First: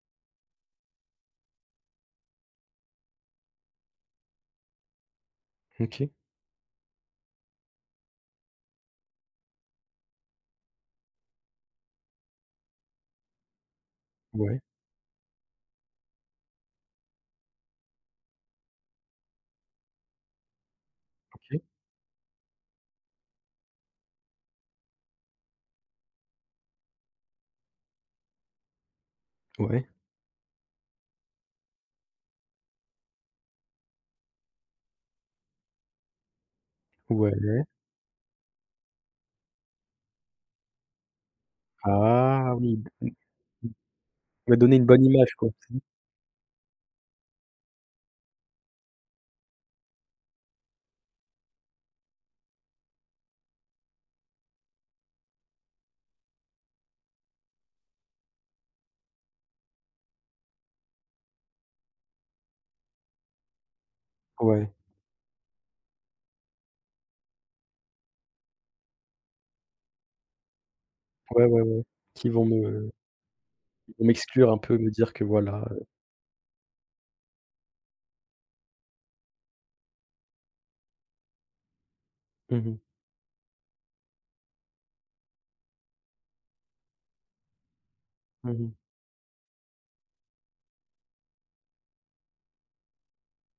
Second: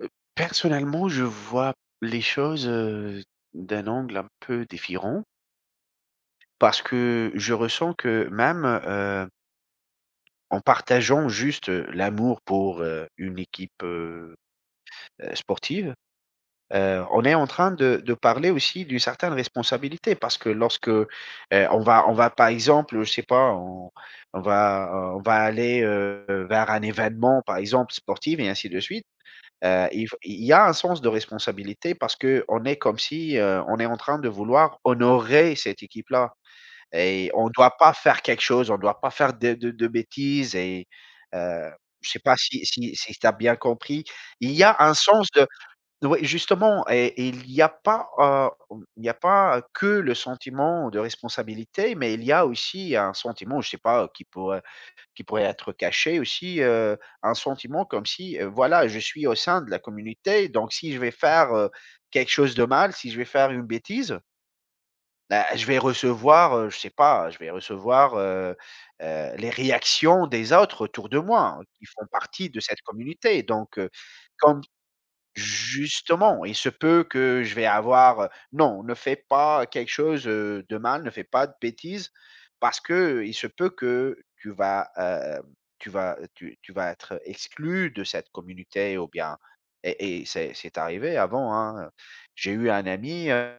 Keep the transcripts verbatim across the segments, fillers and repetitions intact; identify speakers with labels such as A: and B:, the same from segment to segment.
A: Heu, personnellement, je vois les choses, heu, d'un angle un peu défirent.
B: OK.
A: Parce que je ressens que même, heu, en partageant juste, heu, l'amour pour, heu, une équipe, heu,
B: Ouais.
A: sportive. Heu, on est en train de de parler aussi d'une certaine responsabilité, parce que lorsque, heu,
B: OK.
A: on va on va par exemple, je sais pas, on on va, heu, on va aller, heu, vers un événement, par exemple, sportive et ainsi de suite. Heu,
B: Ouais.
A: il f il il y a un sens de responsabilité parce qu'on est comme si, heu, on est en train de vouloir honorer cette équipe-là et on
B: Ouais.
A: doit pas faire quelque chose on doit pas faire de de de bêtises et heu, je sais pas
B: Ah,
A: si
B: oui!
A: si
B: On on
A: si tu as bien compris. Il
B: on va
A: y a
B: donner une
A: un
B: bonne
A: sens
B: image,
A: de
B: quoi. Si?
A: de oui, justement et et il y a pas, heu, il n'y a pas que le sentiment de responsabilité, mais il y a aussi un sentiment, je sais pas, heu, qui pourrait qui pourrait être caché aussi, heu, un sentiment comme si, heu, voilà, je suis au sein de la communauté, donc si je vais faire, heu, quelque chose de mal, si je vais faire une bêtise
B: Ouais.
A: beh, je vais recevoir, heu, je sais pas, je vais recevoir, heu heu, les réactions des autres autour de
B: Ouais, ouais,
A: moi.
B: ouais,
A: Ils font
B: qui vont
A: partie
B: me,
A: de cette
B: heu,
A: communauté. Donc heu,
B: qui vont m'exclure un
A: comme
B: peu, me dire que voilà, heu
A: justement, il se peut que je vais avoir: «Heu, non, ne fais pas quelque chose, heu, de mal, ne fais pas de bêtises,
B: Mmh mh.
A: parce qu'il se peut que que tu vas, heu, tu vas tu tu vas être, heu, exclu de cette
B: Mmh mh.
A: communauté» ou bien et et c'est c'est arrivé avant, hein. J'ai eu un ami, heu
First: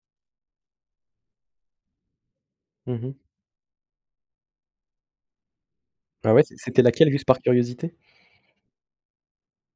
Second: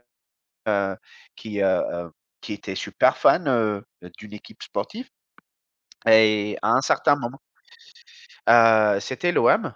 A: heu, qui, heu heu, qui était
B: Mmh mh.
A: super fan, heu, d'une équipe sportive
B: Ah ouais, c'est
A: et à un
B: c'était laquelle,
A: certain
B: juste par
A: moment
B: curiosité?
A: heu, c'était l'OM.